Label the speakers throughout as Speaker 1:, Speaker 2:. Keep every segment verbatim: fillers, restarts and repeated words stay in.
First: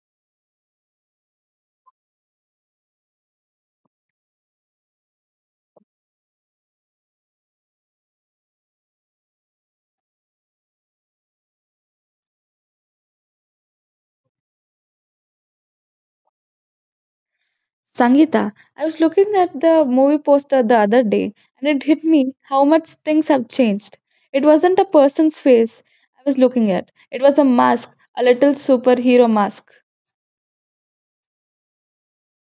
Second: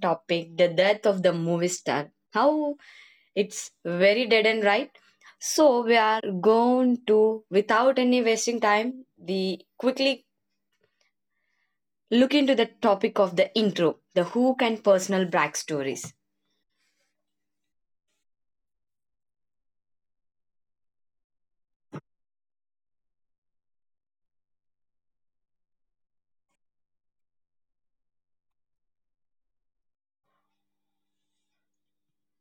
Speaker 1: topic, the death of the movie star. How it's very dead and right. So we are going to, without any wasting time, the quickly look into the topic of the intro, the who can personal backstories.
Speaker 2: Sangita, I was looking at the movie poster the other day and it hit me how much things have changed. It wasn't a person's face I was looking at, it was a mask, a little superhero mask.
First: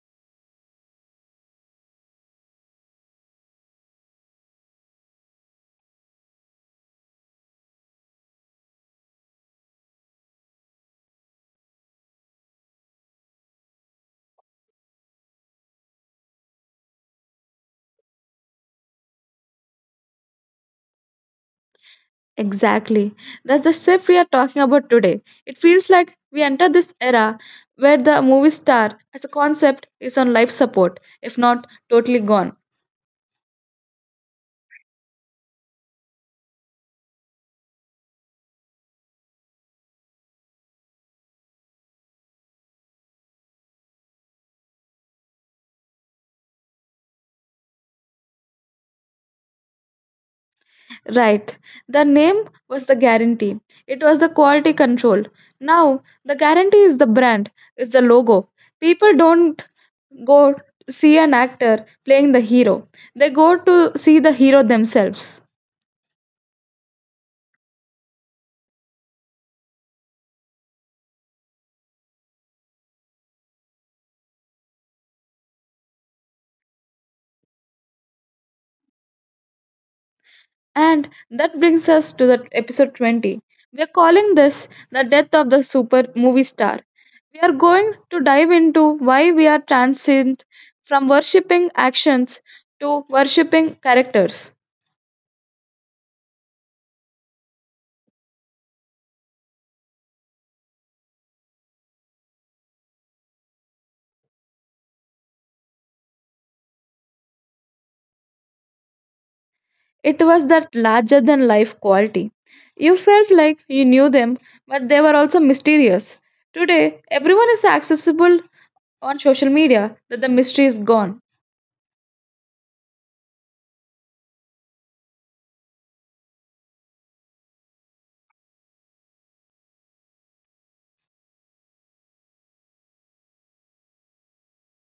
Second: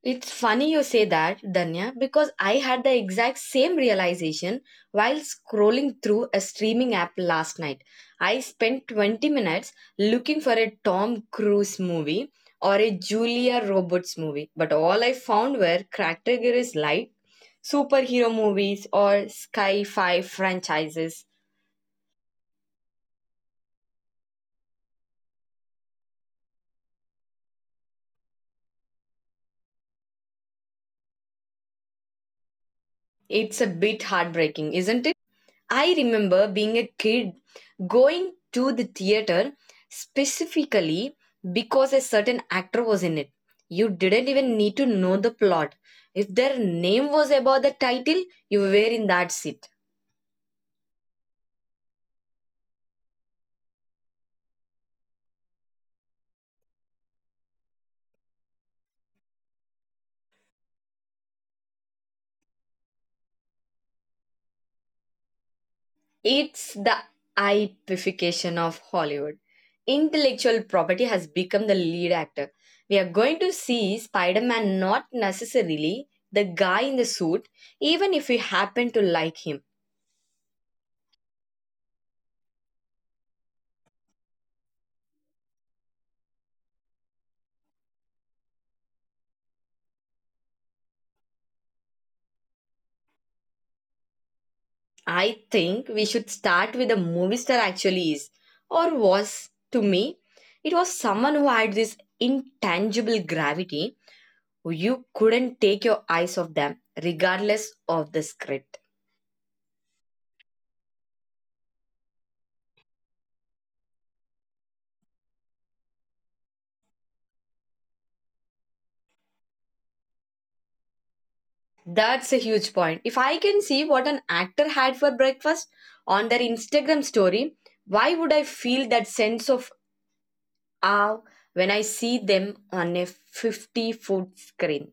Speaker 1: It's funny you say that, Danya, because I had the exact same realization while scrolling through a streaming app last night. I spent twenty minutes looking for a Tom Cruise movie or a Julia Roberts movie, but all I found were categories like superhero movies or sci fi franchises.
Speaker 2: Exactly. That's the shift we are talking about today. It feels like we enter this era where the movie star as a concept is on life support, if not totally gone.
Speaker 1: It's a bit heartbreaking, isn't I remember being a kid going to the theater specifically because a certain actor was in it. You didn't even need to know the plot. If their name was above the title, you were in that seat.
Speaker 2: Right. The name was the guarantee. It was the quality control. Now, the guarantee is the brand, is the logo. People don't go see an actor playing the hero, they go to see the hero themselves.
Speaker 1: It's the ipification of Hollywood. Intellectual property has become the lead actor. We are going to see Spider Man, not necessarily the guy in the suit, even if we happen to like him.
Speaker 2: And that brings us to the episode twenty. We are calling this the death of the super movie star. We are going to dive into why we are transient from worshipping actions to worshipping characters.
Speaker 1: I think we should start with a movie star actually is, or was to me. It was someone who had this intangible gravity. You couldn't take your eyes off them, regardless of the script.
Speaker 2: It was that larger than life quality. You felt like you knew them, but they were also mysterious. Today, everyone is accessible on social media that the mystery is gone.
Speaker 1: That's a huge point. If I can see what an actor had for breakfast on their Instagram story, why would I feel that sense of awe when I see them on a fifty foot screen?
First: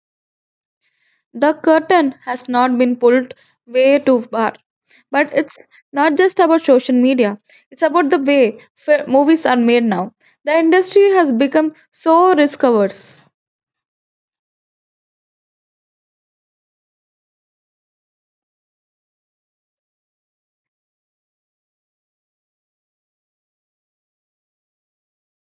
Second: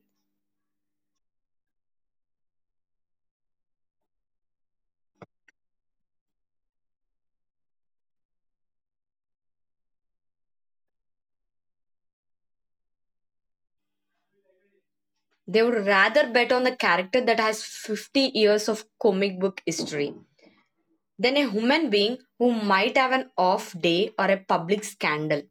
Speaker 2: The curtain has not been pulled way too far. But it's not just about social media, it's about the way fi- movies are made now. The industry has become so risk averse.
Speaker 1: They would rather bet on the character that has fifty years of comic book history than a human being who might have an off day or a public scandal.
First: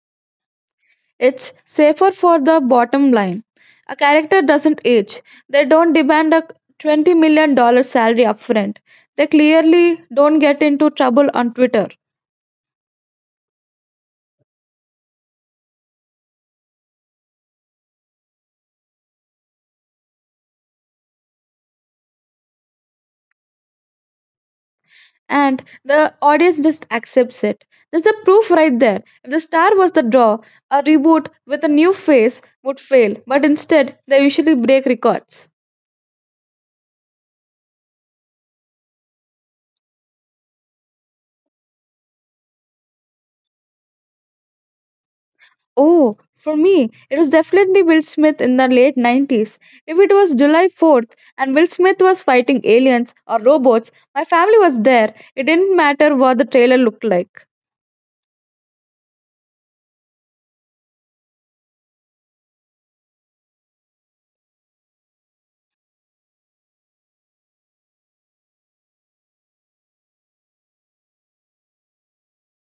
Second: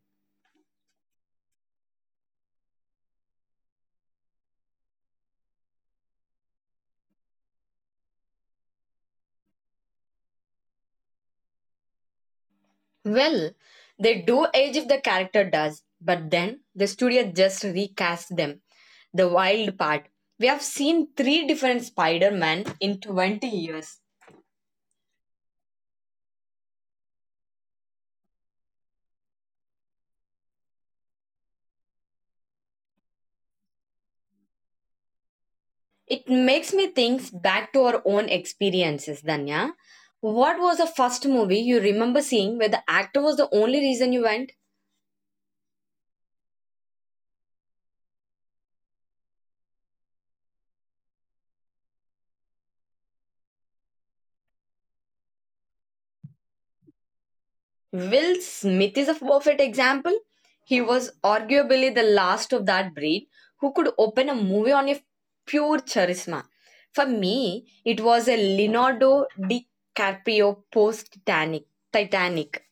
Speaker 2: It's safer for the bottom line. A character doesn't age. They don't demand a twenty million dollar salary upfront. They clearly don't get into trouble on Twitter.
Speaker 1: Well, they do age if the character does, but then the studio just recast them. The wild part we have seen three different Spider-Man in twenty years.
Speaker 2: And the audience just accepts it. There's the proof right there. If the star was the draw, a reboot with a new face would fail, but instead, they usually break records.
Speaker 1: It makes me think back to our own experiences, Danya. What was the first movie you remember seeing where the actor was the only reason you went?
Speaker 2: Oh, for me, it was definitely Will Smith in the late nineties. If it was July fourth and Will Smith was fighting aliens or robots, my family was there. It didn't matter what the trailer looked like.
Speaker 1: Will Smith is a perfect example. He was arguably the last of that breed who could open a movie on a pure charisma. For me, it was a Leonardo DiCaprio post Titanic. Titanic.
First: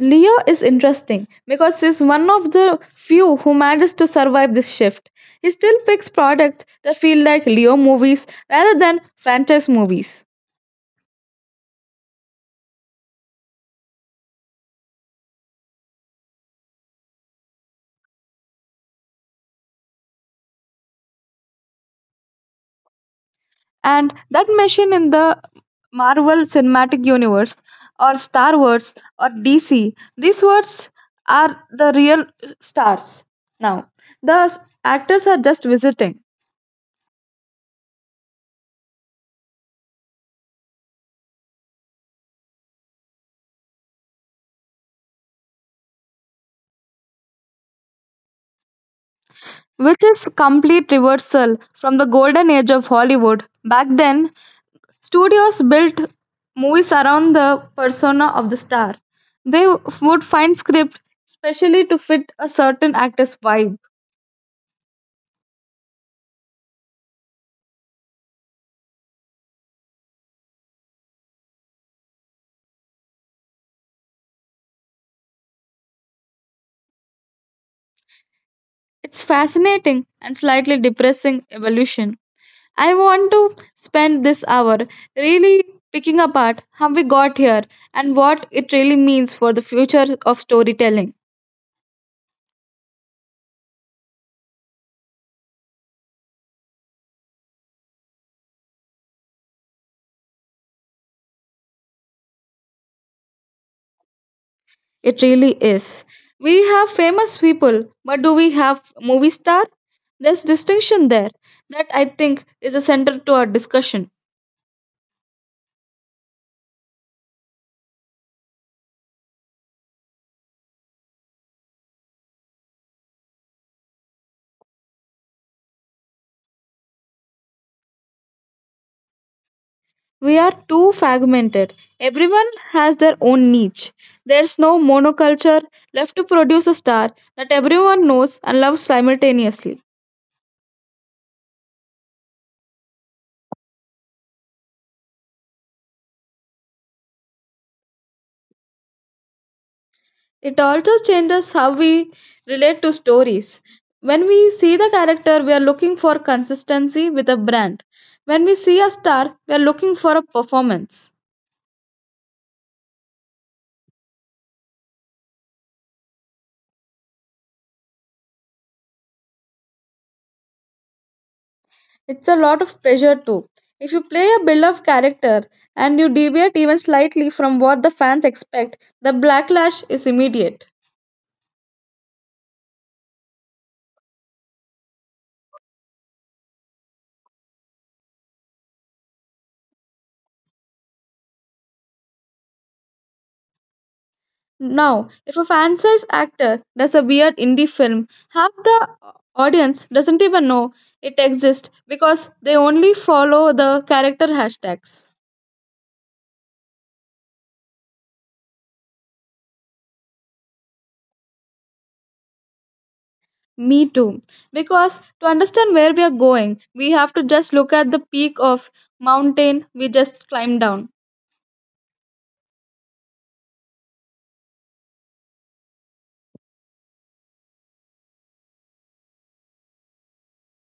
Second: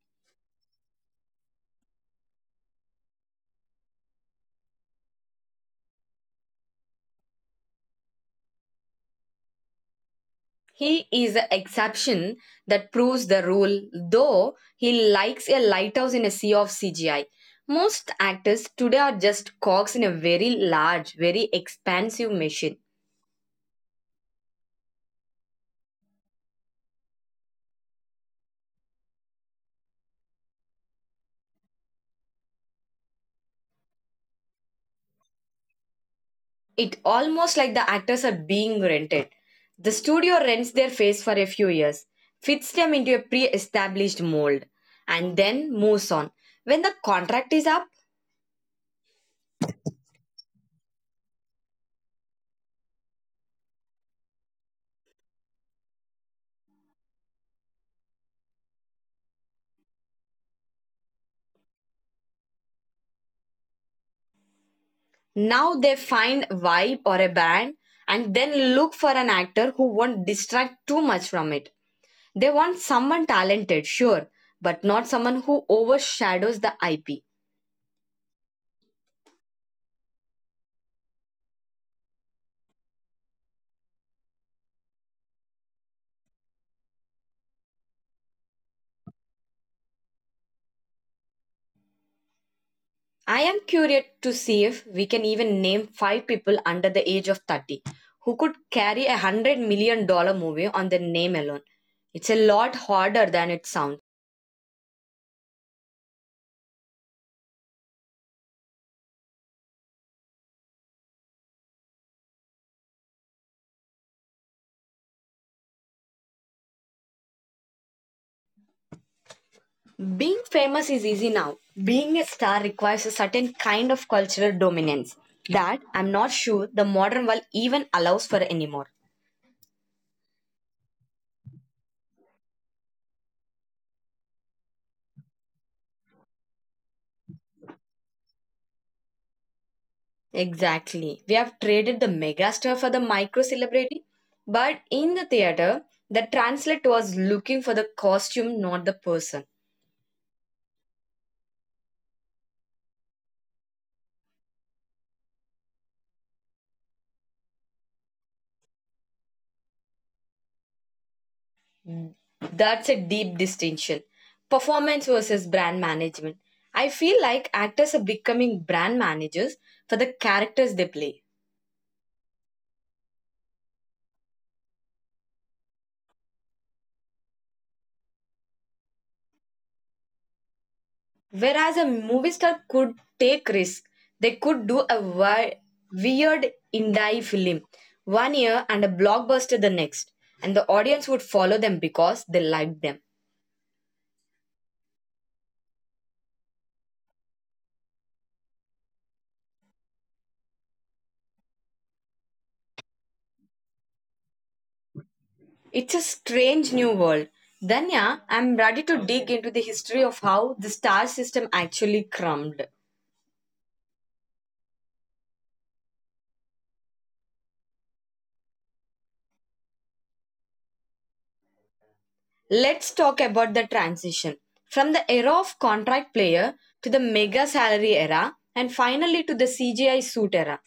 Speaker 2: Leo is interesting because he's one of the few who manages to survive this shift. He still picks products that feel like Leo movies rather than franchise movies.
Speaker 1: He is the exception that proves the rule, though he likes a lighthouse in a sea of C G I. Most actors today are just cogs in a very large, very expansive machine.
Speaker 2: And that machine in the Marvel Cinematic Universe or Star Wars or D C. These words are the real stars. Now, the s- actors are just visiting,
Speaker 1: It almost like the actors are being rented. The studio rents their face for a few years, fits them into a pre-established mold, and then moves on. When the contract is up,
Speaker 2: which is complete reversal from the golden age of Hollywood. Back then, studios built movies around the persona of the star. They w- would find script specially to fit a certain actor's vibe.
Speaker 1: now they find a vibe or a brand and then look for an actor who won't distract too much from it. They want someone talented, sure, but not someone who overshadows the I P.
Speaker 2: It's fascinating and slightly depressing evolution. I want to spend this hour really picking apart how we got here and what it really means for the future of storytelling.
Speaker 1: I am curious to see if we can even name five people under the age of thirty who could carry a hundred million dollar movie on their name alone. It's a lot harder than it sounds.
Speaker 2: It really is. We have famous people, but do we have movie star? There's distinction there that I think is a center to our discussion.
Speaker 1: Being famous is easy now. Being a star requires a certain kind of cultural dominance that I'm not sure the modern world even allows for anymore.
Speaker 2: We are too fragmented. Everyone has their own niche. There's no monoculture left to produce a star that everyone knows and loves simultaneously.
Speaker 1: Exactly. We have traded the megastar for the micro celebrity, but in the theater, the translate was looking for the costume, not the person.
Speaker 2: It also changes how we relate to stories. When we see the character, we are looking for consistency with a brand. When we see a star, we are looking for a performance.
Speaker 1: Mm. That's a deep distinction. Performance versus brand management. I feel like actors are becoming brand managers for the characters they play.
Speaker 2: It's a lot of pressure too. If you play a beloved character and you deviate even slightly from what the fans expect, the backlash is immediate.
Speaker 1: Whereas a movie star could take risks, they could do a wi- weird indie film one year and a blockbuster the next, and the audience would follow them because they liked them.
Speaker 2: Now, if a franchise actor does a weird indie film, half the audience doesn't even know it exists because they only follow the character hashtags.
Speaker 1: It's a strange new world. Danya, I'm ready to dig into the history of how the star system actually crumbed.
Speaker 2: Me too. Because to understand where we are going, we have to just look at the peak of mountain we just climbed down.
Speaker 1: Let's talk about the transition from the era of contract player to the mega salary era and finally to the C G I suit era.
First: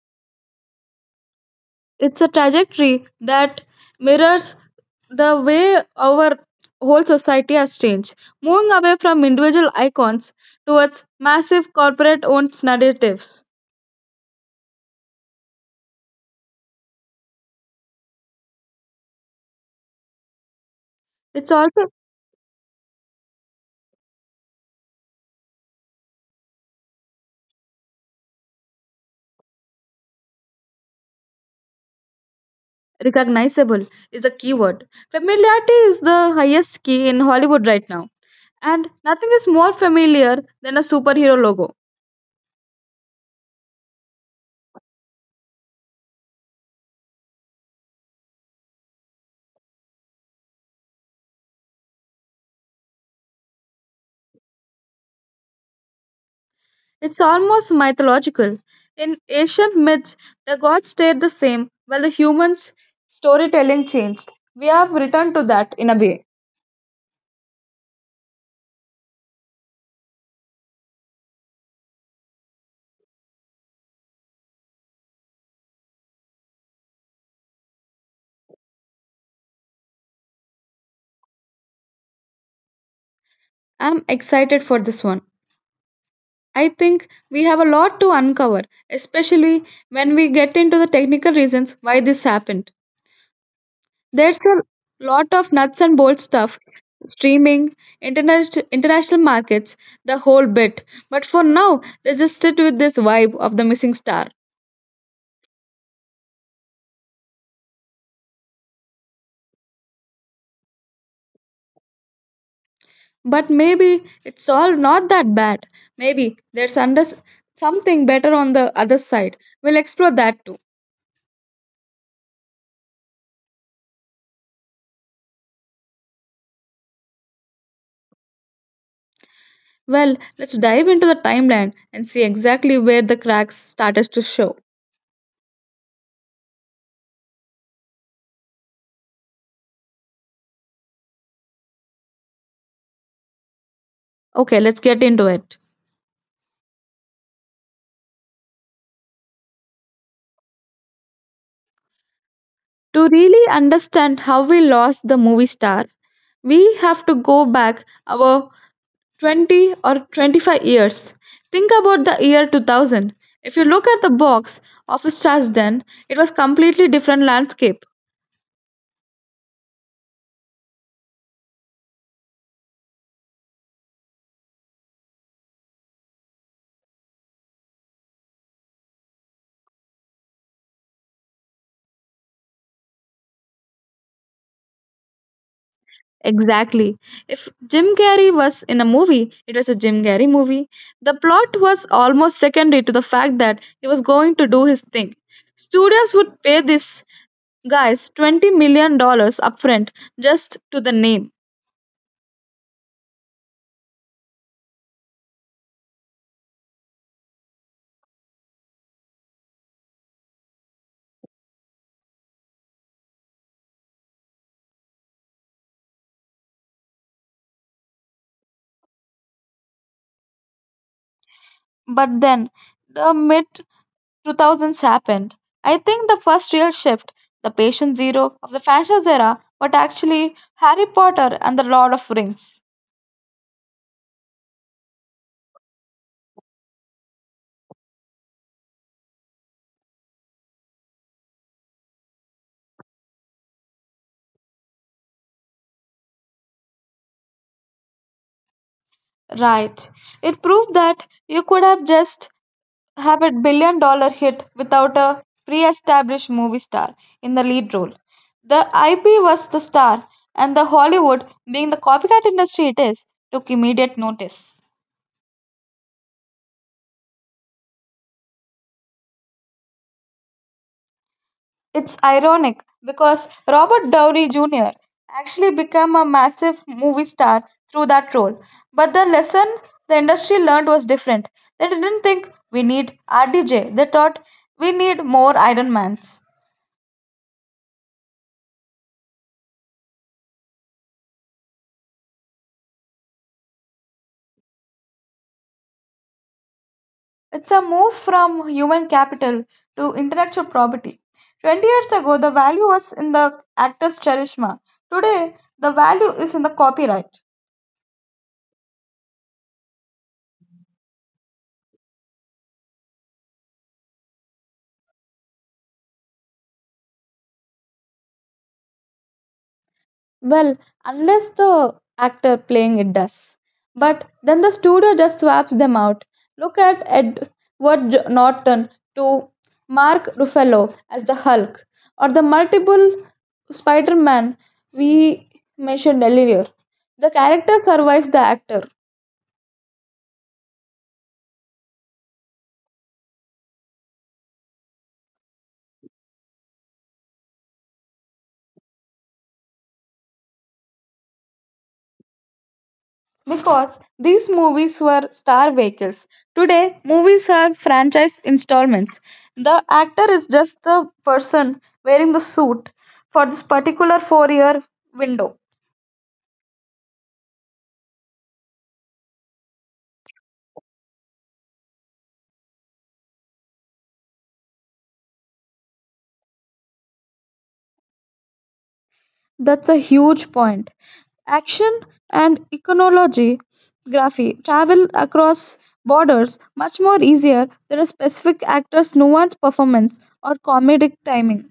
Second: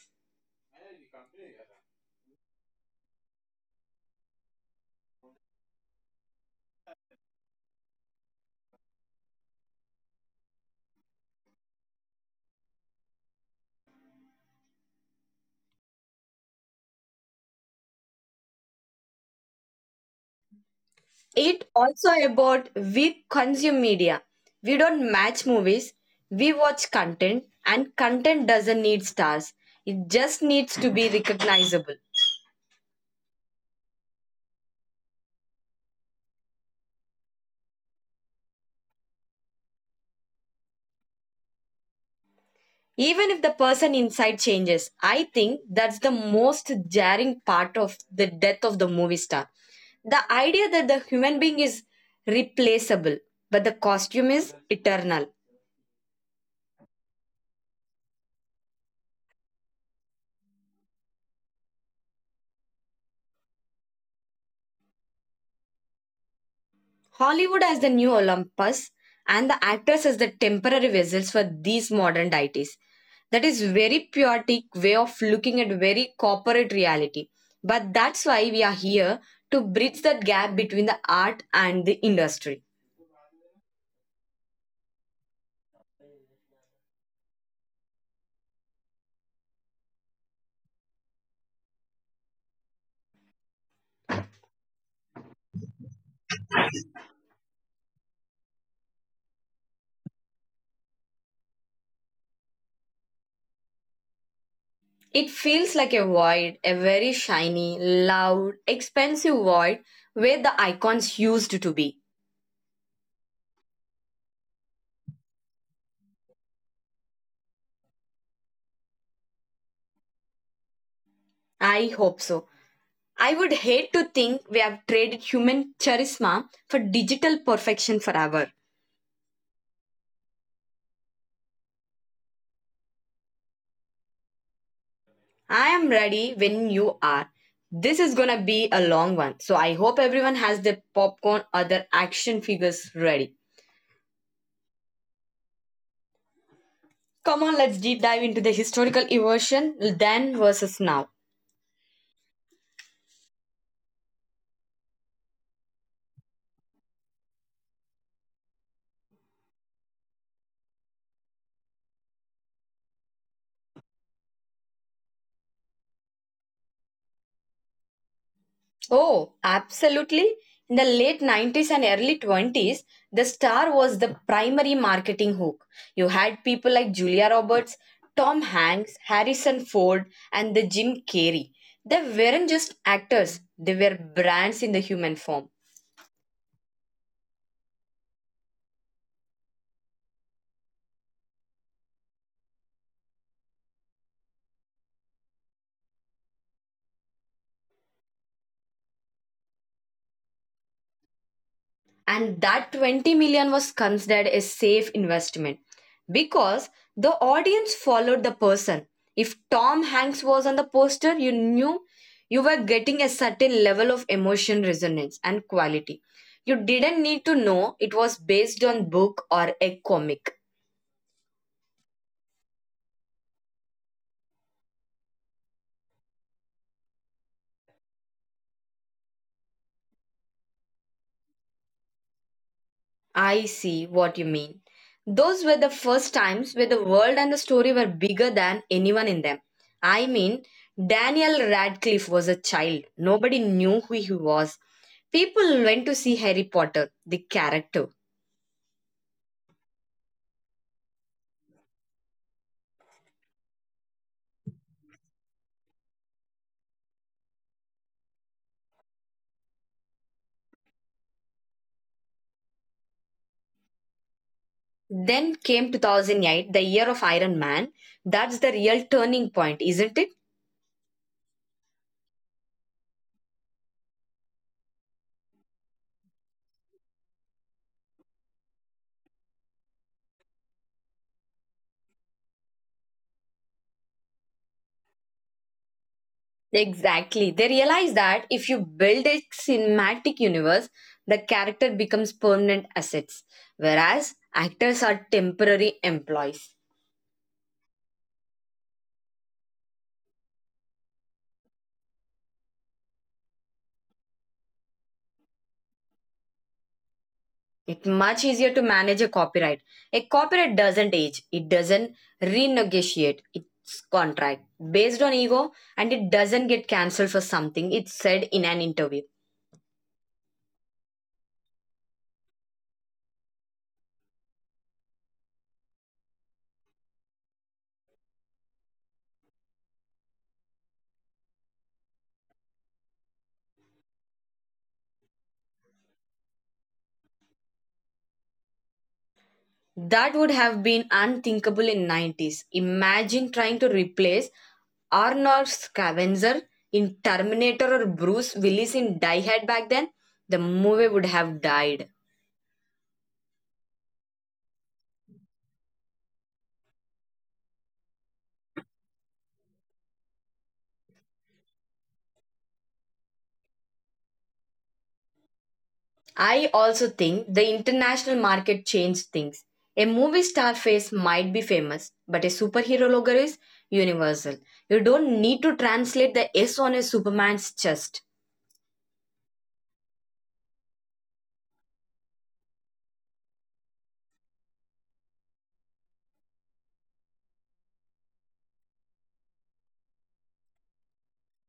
Speaker 2: It's a trajectory that mirrors the way our whole society has changed, moving away from individual icons towards massive corporate owned narratives. It's
Speaker 1: It
Speaker 2: also
Speaker 1: also about we consume media. We don't match movies, we watch content and content doesn't need stars. It just needs to be recognizable.
Speaker 2: recognizable is a keyword. Familiarity is the highest key in Hollywood right now, and nothing is more familiar than a superhero logo.
Speaker 1: Even if the person inside changes, I think that's the most jarring part of the death of the movie star, the idea that the human being is replaceable but the costume is eternal.
Speaker 2: It's almost mythological. In ancient myths, the gods stayed the same while the humans' storytelling changed. We have returned to that in a way.
Speaker 1: Hollywood as the new Olympus, and the actors as the temporary vessels for these modern deities. That is very chaotic way of looking at very corporate reality, but that's why we are here, to bridge that gap between the art and the industry.
Speaker 2: I'm excited for this one. I think we have a lot to uncover, especially when we get into the technical reasons why this happened. There's a lot of nuts and bolts stuff, streaming, internet, international markets, the whole bit. But for now, let's just sit with this vibe of the missing star.
Speaker 1: It feels like a void, a very shiny, loud, expensive void where the icons used to be.
Speaker 2: But maybe it's all not that bad. Maybe there's under something better on the other side. We'll explore that too.
Speaker 1: I hope so. I would hate to think we have traded human charisma for digital perfection forever.
Speaker 2: Well, let's dive into the timeline and see exactly where the cracks started to show.
Speaker 1: I am ready when you are. This is gonna be a long one, so I hope everyone has their popcorn or their action figures ready.
Speaker 2: Okay, let's get into it.
Speaker 1: Come on, let's deep dive into the historical evolution then versus now.
Speaker 2: To really understand how we lost the movie star, we have to go back about twenty or twenty-five years. Think about the year two thousand. If you look at the box office charts then, it was completely different landscape.
Speaker 1: Oh, absolutely. In the late nineties and early twenties, the star was the primary marketing hook. You had people like Julia Roberts, Tom Hanks, Harrison Ford, and the Jim Carrey. They weren't just actors, they were brands in the human form.
Speaker 2: Exactly. If Jim Carrey was in a movie, it was a Jim Carrey movie. The plot was almost secondary to the fact that he was going to do his thing. Studios would pay these guys twenty million dollars upfront just to the name.
Speaker 1: And that twenty million was considered a safe investment, because the audience followed the person. If Tom Hanks was on the poster, you knew you were getting a certain level of emotion resonance and quality. You didn't need to know it was based on book or a comic.
Speaker 2: But then the mid two thousands happened. I think the first real shift, the patient zero of the franchise era, but actually Harry Potter and the Lord of Rings.
Speaker 1: I see what you mean. Those were the first times where the world and the story were bigger than anyone in them. I mean, Daniel Radcliffe was a child. Nobody knew who he was. People went to see Harry Potter, the character.
Speaker 2: Right. It proved that you could have just have a billion dollar hit without a pre established movie star in the lead role. The I P was the star, and the Hollywood, being the copycat industry it is, took immediate notice.
Speaker 1: Then came two thousand eight, the year of Iron Man. That's the real turning point, isn't it?
Speaker 2: It's ironic because Robert Downey Junior actually became a massive movie star through that role. But the lesson the industry learned was different. They didn't think we need R D J, they thought we need more Iron Mans.
Speaker 1: Exactly. They realize that if you build a cinematic universe, the character becomes permanent assets, whereas actors are temporary employees.
Speaker 2: It's a move from human capital to intellectual property. twenty years ago, the value was in the actor's charisma. Today, the value is in the copyright.
Speaker 1: It's much easier to manage a copyright. A copyright doesn't age, it doesn't renegotiate its contract based on ego, and it doesn't get cancelled for something it said in an interview.
Speaker 2: Well, unless the actor playing it does. But then the studio just swaps them out. Look at Edward J- Norton to Mark Ruffalo as the Hulk, or the multiple Spider Man we mentioned earlier. The character survives the actor.
Speaker 1: That would have been unthinkable in nineties. Imagine trying to replace Arnold Scavenger in Terminator or Bruce Willis in Die Hard back then. The movie would have died.
Speaker 2: Because these movies were star vehicles. Today, movies are franchise installments. The actor is just the person wearing the suit for this particular four year window.
Speaker 1: I also think the international market changed things. A movie star face might be famous, but a superhero logo is universal. You don't need to translate the S on a Superman's chest.
Speaker 2: That's a huge point. Action and iconology graphy travel across borders much more easier than a specific actor's nuanced performance or comedic timing.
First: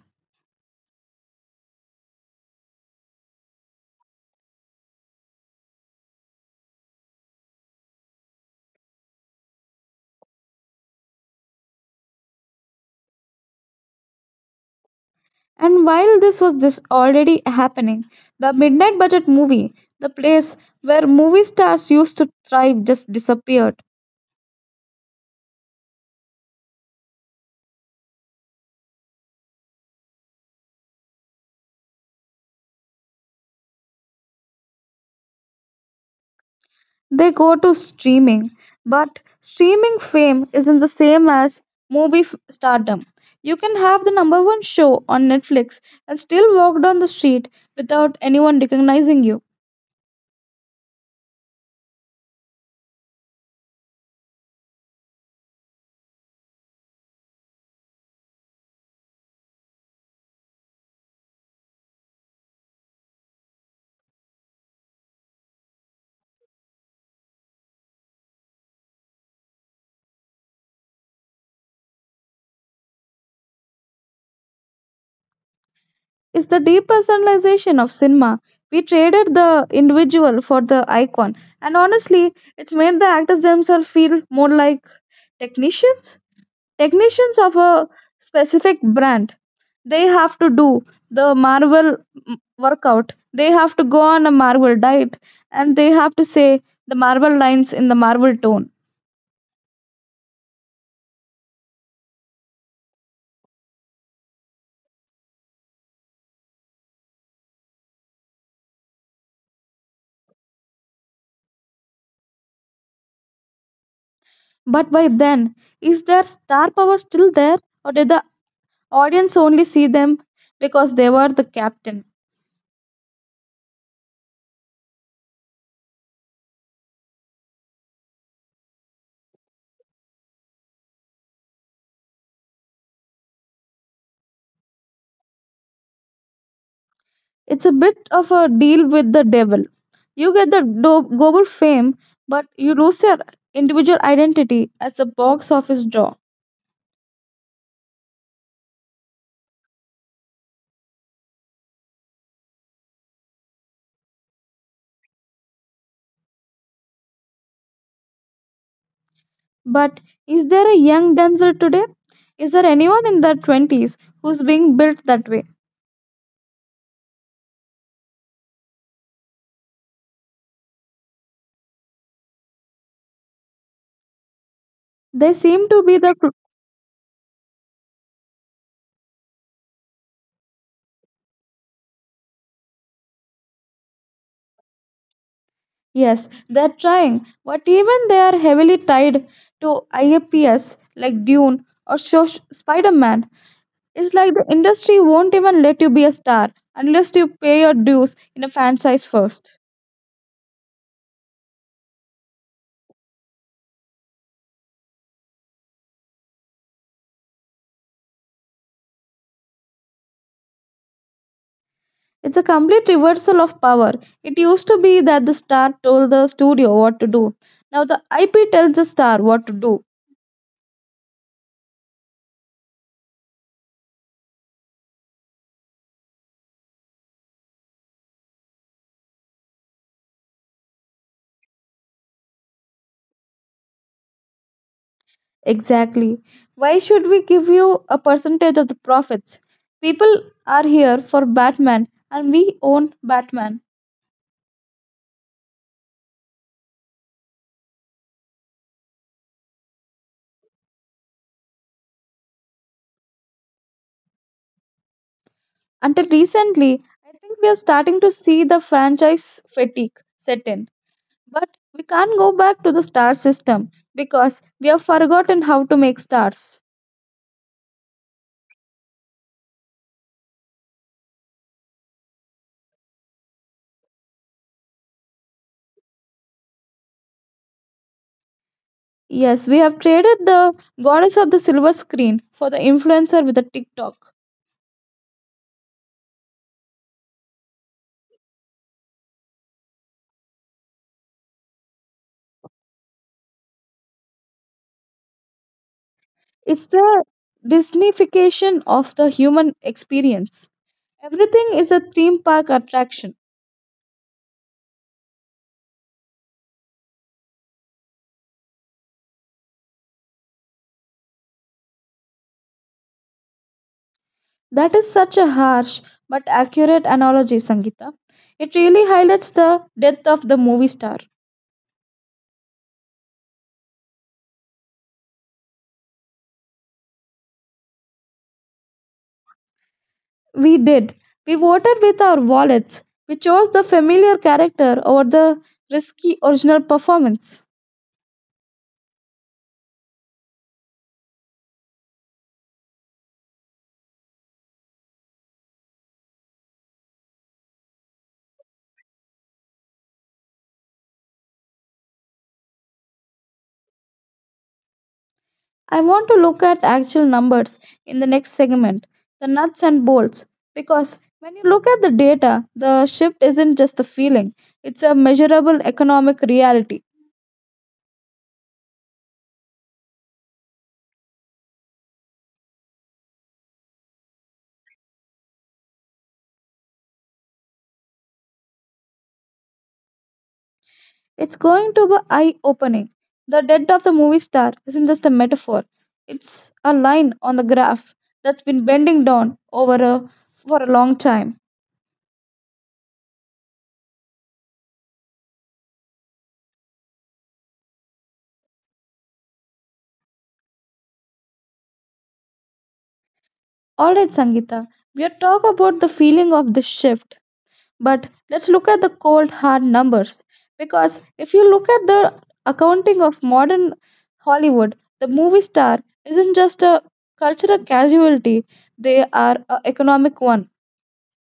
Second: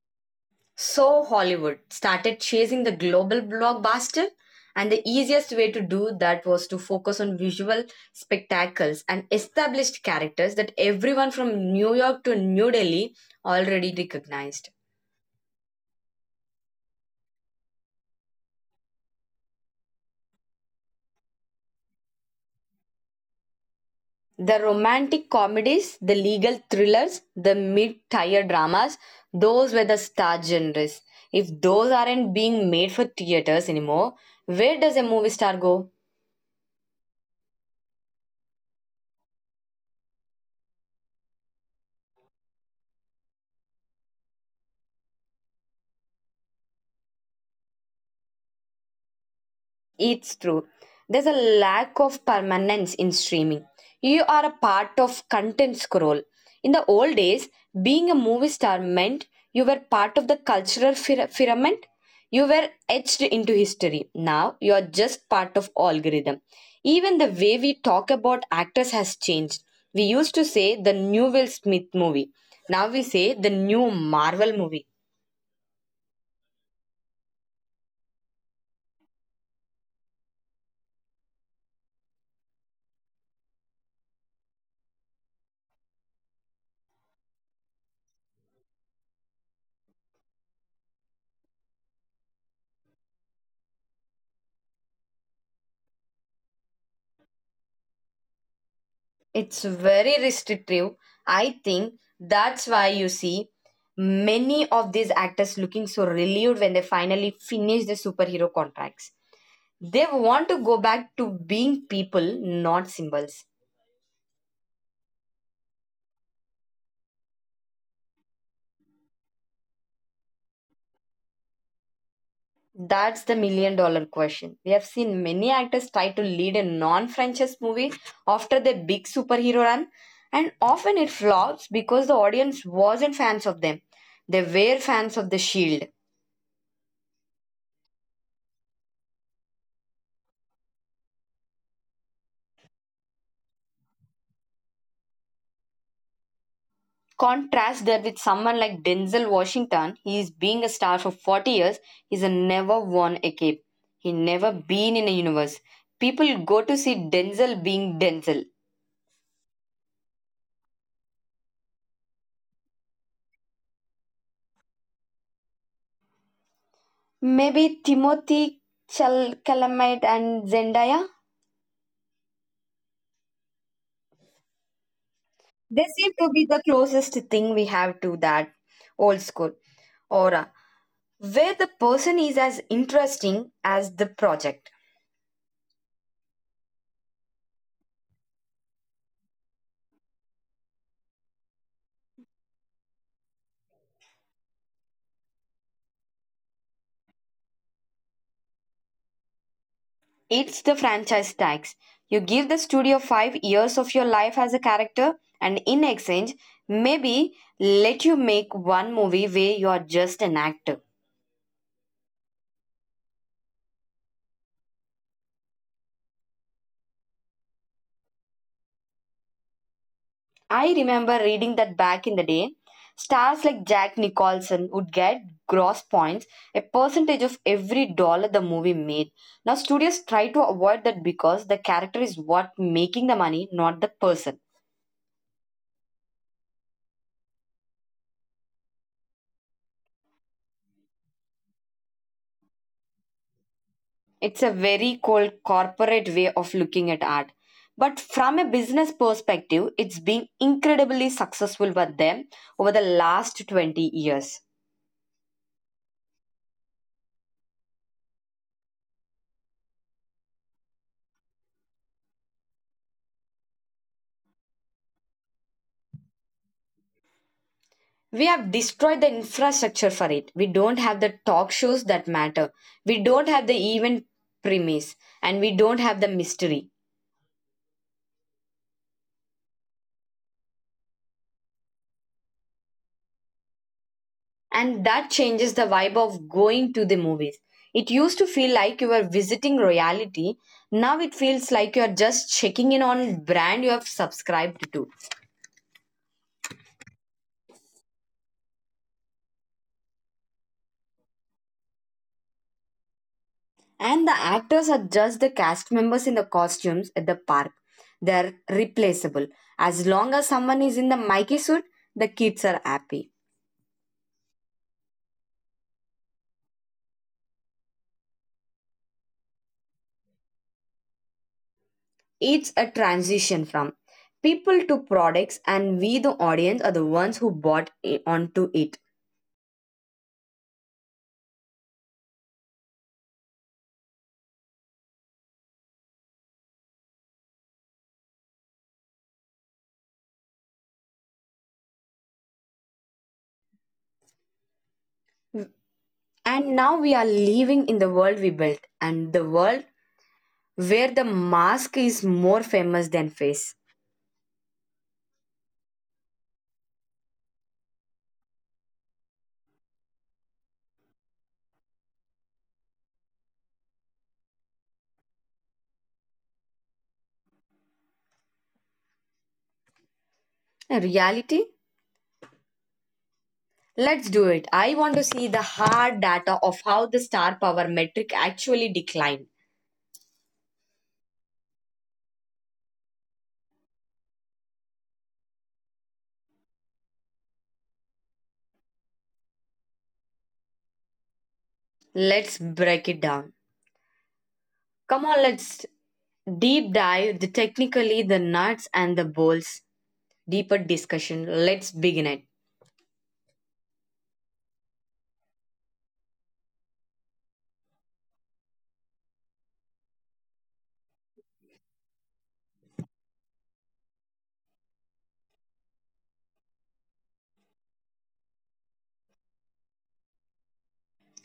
Speaker 1: So Hollywood started chasing the global blockbuster, and the easiest way to do that was to focus on visual spectacles and established characters that everyone from New York to New Delhi already recognized.
Speaker 2: And while this was this already happening, the midnight budget movie, the place where movie stars used to thrive, just disappeared.
Speaker 1: The romantic comedies, the legal thrillers, the mid tier dramas, those were the star genres. If those aren't being made for theaters anymore, where does a movie star go?
Speaker 2: They go to streaming, but streaming fame isn't the same as movie f- stardom. You can have the number one show on Netflix and still walk down the street without anyone recognizing you.
Speaker 1: It's true. There's a lack of permanence in streaming. You are a part of content scroll. In the old days, being a movie star meant you were part of the cultural fir- firmament. You were etched into history. Now you are just part of algorithm. Even the way we talk about actors has changed. We used to say the new Will Smith movie. Now we say the new Marvel movie.
Speaker 2: It's the depersonalization of cinema. We traded the individual for the icon, and honestly, it's made the actors themselves feel more like technicians technicians of a specific brand. They have to do the marvel mm, workout, they have to go on a marvel diet, and they have to say the marvel lines in the marvel tone.
Speaker 1: It's very restrictive. I think that's why you see many of these actors looking so relieved when they finally finish their superhero contracts. They want to go back to being people, not symbols.
Speaker 2: But by then, is their star power still there, or did the audience only see them because they were the captain?
Speaker 1: That's the million dollar question. We have seen many actors try to lead a non franchise movie after their big superhero run, and often it flops because the audience wasn't fans of them. They were fans of The Shield.
Speaker 2: It's a bit of a deal with the devil. You get the do- global fame, but you lose your individual identity as a box office draw.
Speaker 1: Contrast that with someone like Denzel Washington, he is being a star for forty years, he's a never won a cape. He never been in a universe. People go to see Denzel being Denzel.
Speaker 2: But is there a young dancer today? Is there anyone in their twenties who's being built that way?
Speaker 1: Maybe Timothy Chal- Chalamet and Zendaya?
Speaker 2: They seem to
Speaker 1: They
Speaker 2: be
Speaker 1: seem
Speaker 2: the. Cr-
Speaker 1: to be the closest thing we have to that old school aura, where the person is as interesting as the project.
Speaker 2: Yes, they're trying, but even they are heavily tied to I A P S like Dune or Spider Man. It's like the industry won't even let you be a star unless you pay your dues in a fan size first.
Speaker 1: It's the franchise tax. You give the studio five years of your life as a character, and in exchange, maybe let you make one movie where you are just an actor.
Speaker 2: It's a complete reversal of power. It used to be that the star told the studio what to do. Now the I P tells the star what to do.
Speaker 1: I remember reading that back in the day. Stars like Jack Nicholson would get gross points, a percentage of every dollar the movie made. Now, studios try to avoid that because the character is what making the money, not the person.
Speaker 2: Exactly. Why should we give you a percentage of the profits? People are here for Batman and we own Batman.
Speaker 1: It's a very cold corporate way of looking at art. But from a business perspective, it's been incredibly successful for them over the last twenty years.
Speaker 2: Until recently, I think we are starting to see the franchise fatigue set in. But we can't go back to the star system because we have forgotten how to make stars.
Speaker 1: We have destroyed the infrastructure for it. We don't have the talk shows that matter. We don't have the event premise. And we don't have the mystery.
Speaker 2: Yes, we have traded the goddess of the silver screen for the influencer with the TikTok.
Speaker 1: And that changes the vibe of going to the movies. It used to feel like you were visiting royalty. Now it feels like you're just checking in on brand you have subscribed to.
Speaker 2: It's the Disneyfication of the human experience. Everything is a theme park attraction.
Speaker 1: And the actors are just the cast members in the costumes at the park. They're replaceable. As long as someone is in the Mikey suit, the kids are happy.
Speaker 2: That is such a harsh but accurate analogy, Sangeeta. It really highlights the death of the movie star.
Speaker 1: It's a transition from people to products, and we, the audience, are the ones who bought i- onto it.
Speaker 2: We did. We voted with our wallets. We chose the familiar character over the risky original performance.
Speaker 1: And now we are living in the world we built, and the world where the mask is more famous than face.
Speaker 2: I want to look at actual numbers in the next segment, the nuts and bolts, because when you look at the data, the shift isn't just a feeling, it's a measurable economic reality.
Speaker 1: A reality Let's do it. I want to see the hard data of how the star power metric actually declined.
Speaker 2: It's going to be eye opening. The death of the movie star isn't just a metaphor, it's a line on the graph that's been bending down over a, for a long time.
Speaker 1: Let's break it down. Come on, let's deep dive the technically the nuts and the bolts deeper discussion. Let's begin it.
Speaker 2: Alright, Sangita, we have talked about the feeling of the shift, but let's look at the cold hard numbers. Because if you look at the accounting of modern Hollywood, the movie star isn't just a cultural casualty, they are an economic one.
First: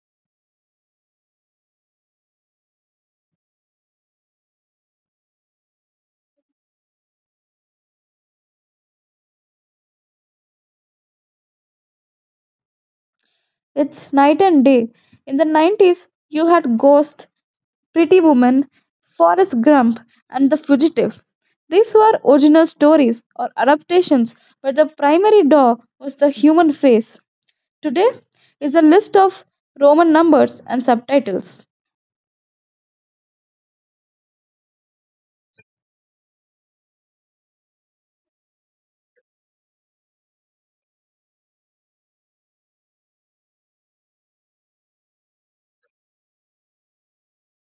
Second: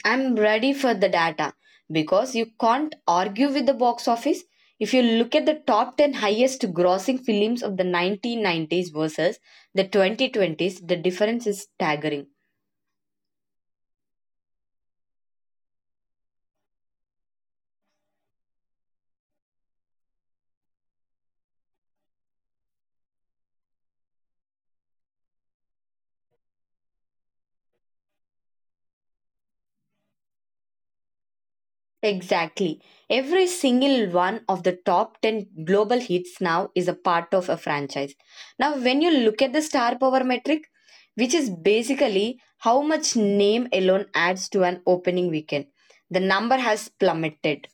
Speaker 1: I'm ready for the data because you can't argue with the box office. If you look at the top ten highest grossing films of the nineteen nineties versus the twenty twenties, the difference is staggering.
Speaker 2: It's night and day. In the nineties, you had Ghost, Pretty Woman, Forrest Gump, and The Fugitive. These were original stories or adaptations, but the primary draw was the human face. Today is a list of Roman numbers and subtitles.
Speaker 1: Exactly. Every single one of the top ten global hits now is a part of a franchise. Now, when you look at the star power metric, which is basically how much name alone adds to an opening weekend, the number has plummeted.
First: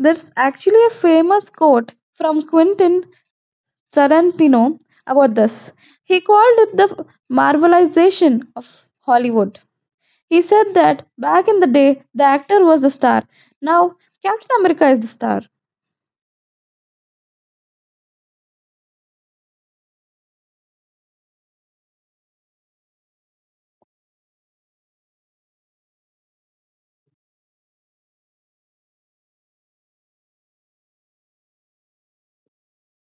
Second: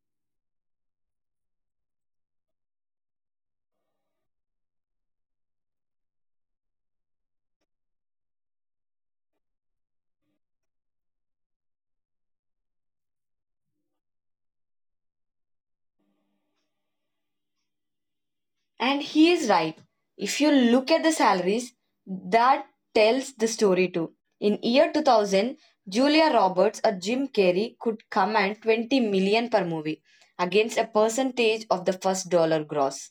Speaker 2: There's actually a famous quote from Quentin Tarantino about this. He called it the marvelization of Hollywood. He said that back in the day, the actor was the star. Now, Captain America is the star.
Speaker 1: And he is right. If you look at the salaries, that tells the story too. In year two thousand, Julia Roberts or Jim Carrey could command twenty million per movie against a percentage of the first dollar gross.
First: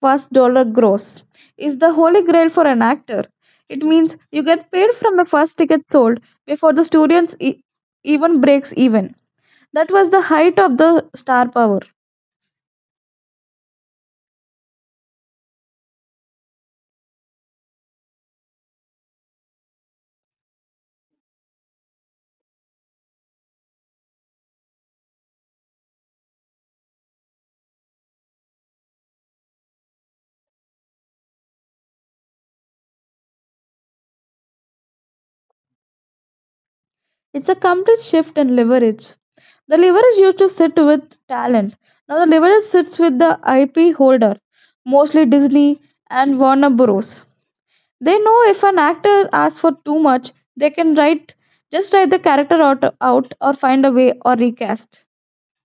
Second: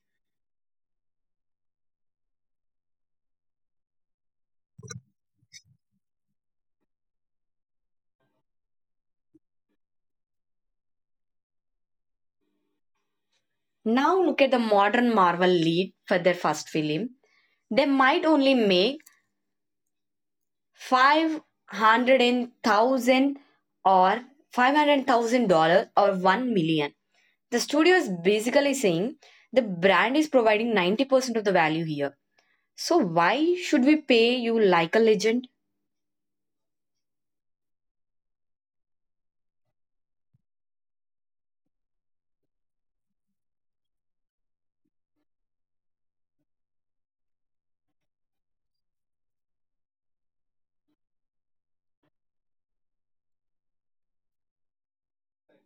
Speaker 2: First dollar gross is the holy grail for an actor. It means you get paid from the first ticket sold before the students e- even breaks even. That was the height of the star power.
Speaker 1: Now look at the modern Marvel lead for their first film. They might only make five hundred and thousand or five hundred thousand dollars or one million. The studio is basically saying the brand is providing ninety percent of the value here. So why should we pay you like a legend?
Speaker 2: It's a complete shift in leverage. The leverage used to sit with talent. Now the leverage sits with the I P holder, mostly Disney and Warner Bros. They know if an actor asks for too much, they can write just write the character out, out or find a way or recast.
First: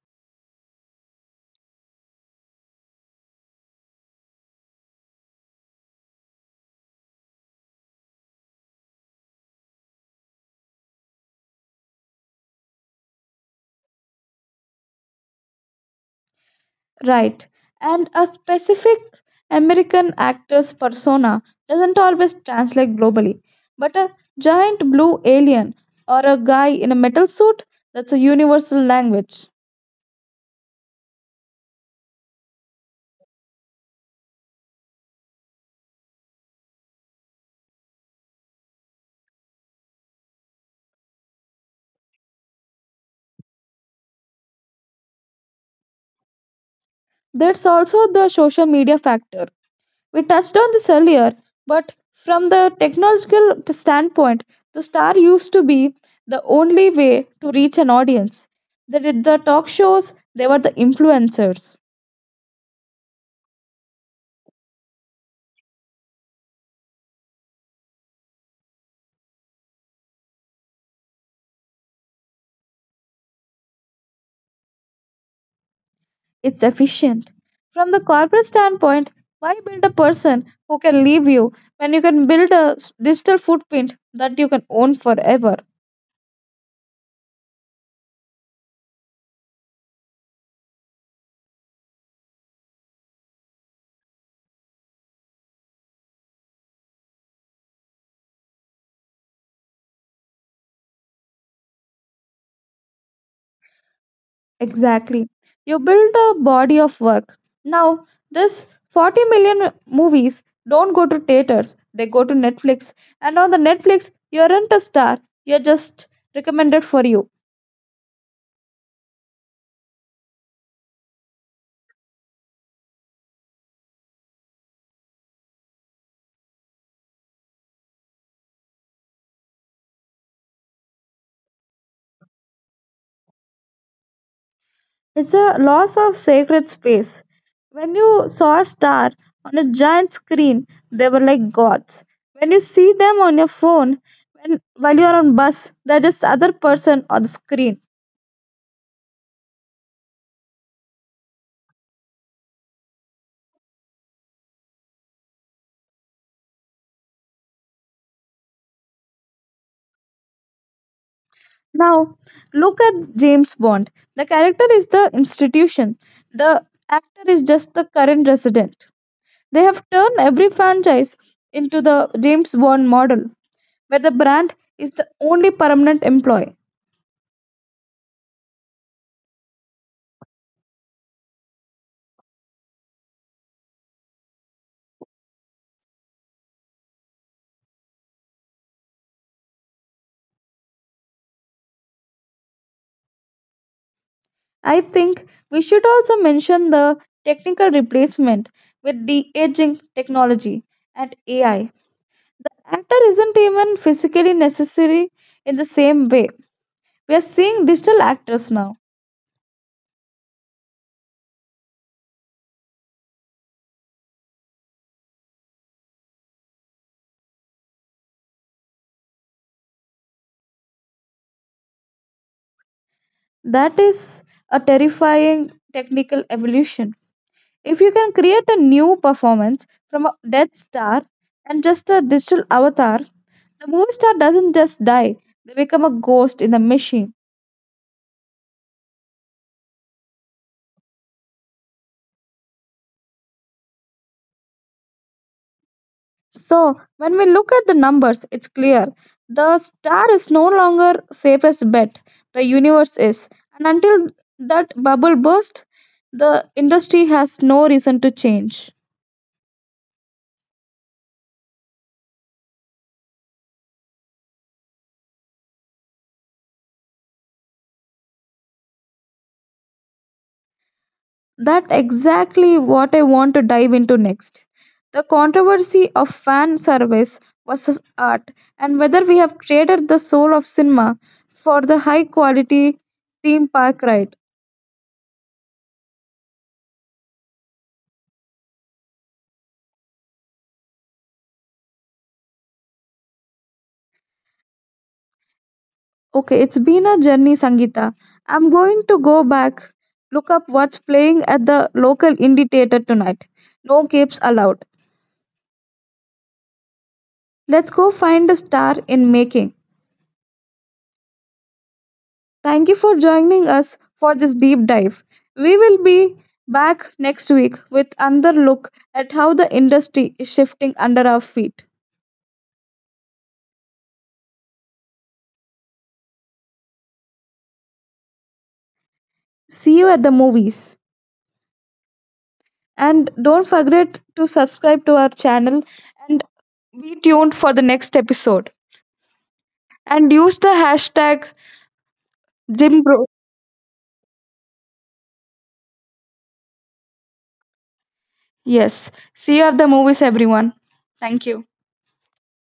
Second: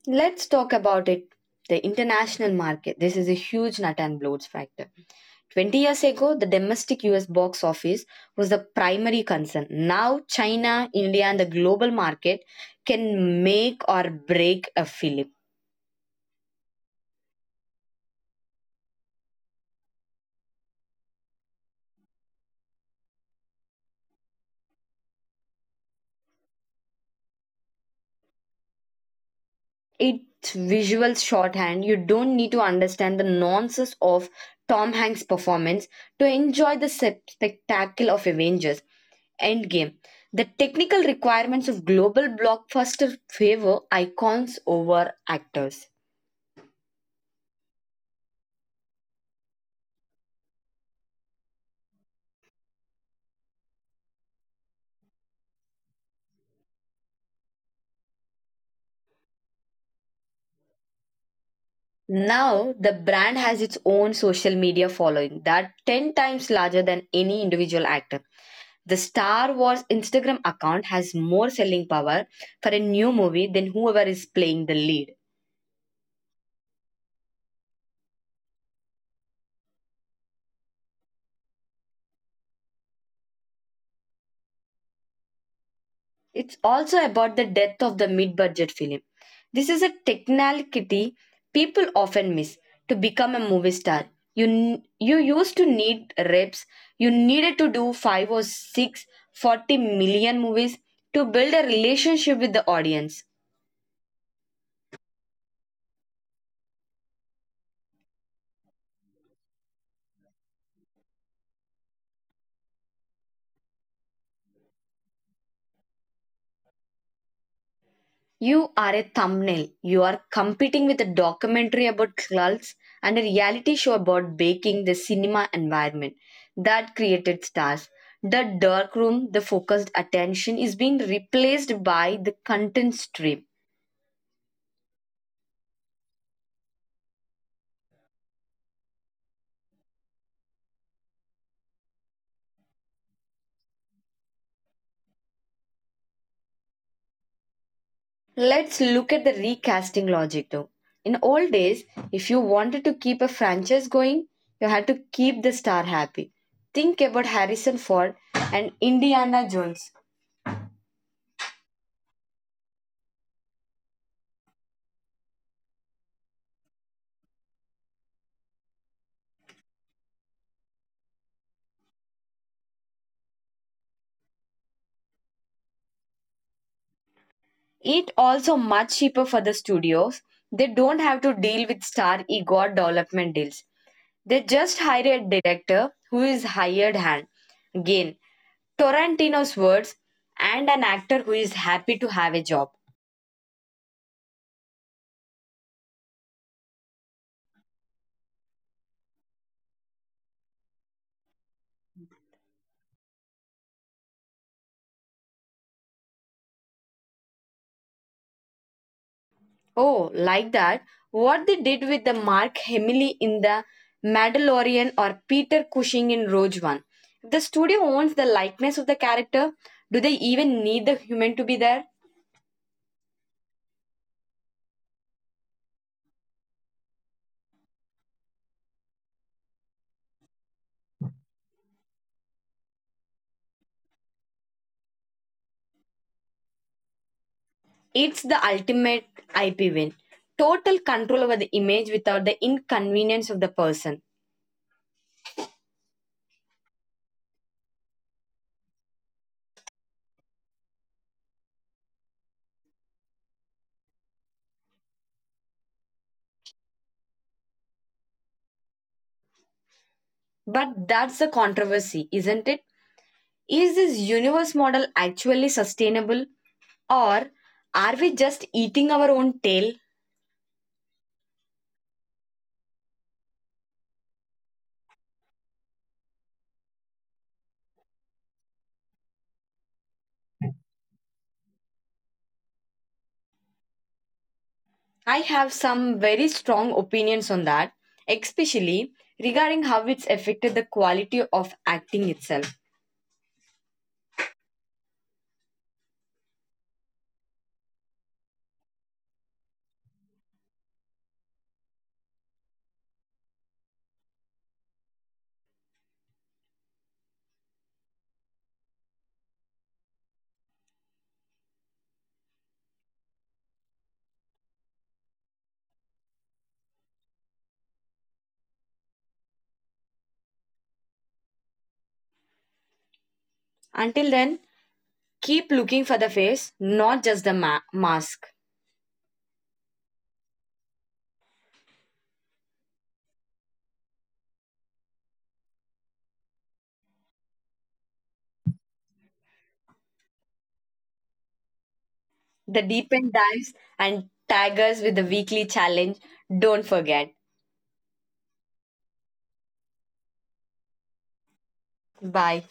Speaker 1: Let's talk about it. The international market. This is a huge nut and bolts factor. twenty years ago, the domestic U S box office was the primary concern. Now, China, India, and the global market can make or break a film.
Speaker 2: Right. And a specific American actor's persona doesn't always translate globally. But a giant blue alien or a guy in a metal suit, that's a universal language.
Speaker 1: It's visual shorthand. You don't need to understand the nonsense of Tom Hanks' performance to enjoy the sep- spectacle of Avengers Endgame. The technical requirements of global blockbuster favor icons over actors.
Speaker 2: There's also the social media factor. We touched on this earlier, but from the technological t- standpoint, the star used to be the only way to reach an audience. They did the talk shows, they were the influencers.
Speaker 1: Now, the brand has its own social media following that ten times larger than any individual actor. The Star Wars Instagram account has more selling power for a new movie than whoever is playing the lead.
Speaker 2: It's efficient. From the corporate standpoint, why build a person who can leave you when you can build a s- digital footprint that you can own forever?
Speaker 1: It's also about the death of the mid budget film. This is a technicality people often miss. To become a movie star, you, n- you used to need reps, you needed to do five or six forty million movies to build a relationship with the audience.
Speaker 2: Exactly. You build a body of work. Now, this forty million movies don't go to theaters, they go to Netflix. And on the Netflix, you aren't a star, you're just recommended for you.
Speaker 1: You are a thumbnail. You are competing with a documentary about cults and a reality show about baking the cinema environment that created stars. The dark room, the focused attention is being replaced by the content stream.
Speaker 2: It's a loss of sacred space. When you saw a star on a giant screen, they were like gods. When you see them on your phone, when, while you're on bus, they're just other person on the screen.
Speaker 1: Let's look at the recasting logic though. In old days, if you wanted to keep a franchise going, you had to keep the star happy. Think about Harrison Ford and Indiana Jones.
Speaker 2: Now, look at James Bond. The character is the institution, the actor is just the current resident. They have turned every franchise into the James Bond model, where the brand is the only permanent employee.
Speaker 1: It also much cheaper for the studios. They don't have to deal with star ego or development deals. They just hire a director who is hired hand. Again, Tarantino's words and an actor who is happy to have a job.
Speaker 2: I think we should also mention the technical replacement with the aging technology and A I. Actor isn't even physically necessary in the same way. We are seeing digital actors now.
Speaker 1: Oh, like that. What they did with the Mark Hamill in the Mandalorian or Peter Cushing in Rogue One. If the studio owns the likeness of the character, do they even need the human to be there?
Speaker 2: That is a terrifying technical evolution. If you can create a new performance from a dead star and just a digital avatar, the movie star doesn't just die, they become a ghost in the machine.
Speaker 1: It's the ultimate I P win. Total control over the image without the inconvenience of the person.
Speaker 2: So, when we look at the numbers, it's clear the star is no longer safest bet, the universe is. And until that bubble bursts, the industry has no reason to change.
Speaker 1: But that's the controversy, isn't it? Is this universe model actually sustainable or are we just eating our own tail?
Speaker 2: That exactly what I want to dive into next. The controversy of fan service versus art and whether we have traded the soul of cinema for the high quality theme park ride.
Speaker 1: I have some very strong opinions on that, especially regarding how it's affected the quality of acting itself.
Speaker 2: Okay, it's been a journey, Sangita. I'm going to go back, look up what's playing at the local indie theater tonight. No capes allowed. Let's go find a star in making. Thank you for joining us for this deep dive. We will be back next week with another look at how the industry is shifting under our feet.
Speaker 1: Until then, keep looking for the face, not just the ma- mask.
Speaker 2: See you at the movies. And don't forget to subscribe to our channel and be tuned for the next episode. And use the hashtag
Speaker 1: The deep
Speaker 2: Jimbro.
Speaker 1: end dives, and tag us with the weekly challenge. Don't forget.
Speaker 2: Yes. See you at the movies, everyone. Thank you.
Speaker 1: Bye.